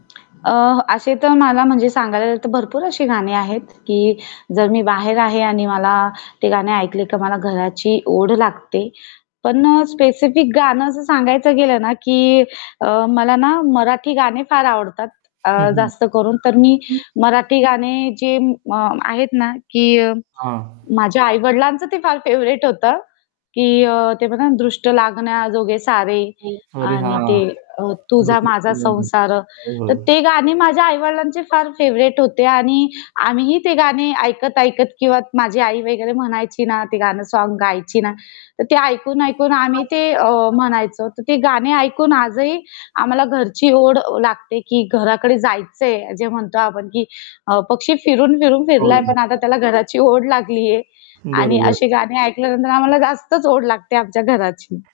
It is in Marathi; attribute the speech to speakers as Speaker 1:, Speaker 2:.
Speaker 1: अ, असे तर मला म्हणजे सांगायला तर भरपूर अशी गाणी आहेत, की जर मी बाहेर आहे आणि मला ते गाणे ऐकले तर मला घराची ओढ लागते. पण अ, स्पेसिफिक गाणं असं सांगायचं गेलं ना, की अ, मला ना, मराठी गाणे फार आवडतात अ,
Speaker 2: हं, हं.
Speaker 1: जास्त करून तर मी मराठी गाणे
Speaker 2: [unintelligible]
Speaker 1: जे अ, म आहेत ना, की
Speaker 2: हां.
Speaker 1: माझ्या आई-वडिलांचं ते फार फेव्हराइट होतं की अ, ते बघा ना, दृष्ट लागण्याजोगे सारे.
Speaker 2: अरे
Speaker 1: आणि ते
Speaker 2: हां.
Speaker 1: अ, तुझा माझा
Speaker 2: [unintelligible]
Speaker 1: संसार.
Speaker 2: हो, हो.
Speaker 1: तर ते गाणे माझ्या आई-वडिलांचे फार फेव्हराइट होते आणि आम्हीही ते गाणे ऐकत, ऐकत किंवा माझी आई वगैरे म्हणायची ना, ते गाणं सोंग गायची ना, तर ते ऐकून, ऐकून आम्ही ते अ, म्हणायचो. तर ते गाणे ऐकून आजही आम्हाला घरची ओढ लागते की घराकडे जायचंय जे म्हणतो आपण की अ, पक्षी फिरून, फिरून
Speaker 2: हो.
Speaker 1: फिरलाय पण आता त्याला घराची ओढ लागलीये आणि अशी
Speaker 2: बरोबर.
Speaker 1: गाणी ऐकल्यानंतर आम्हाला जास्तच ओढ लागते आमच्या घराची.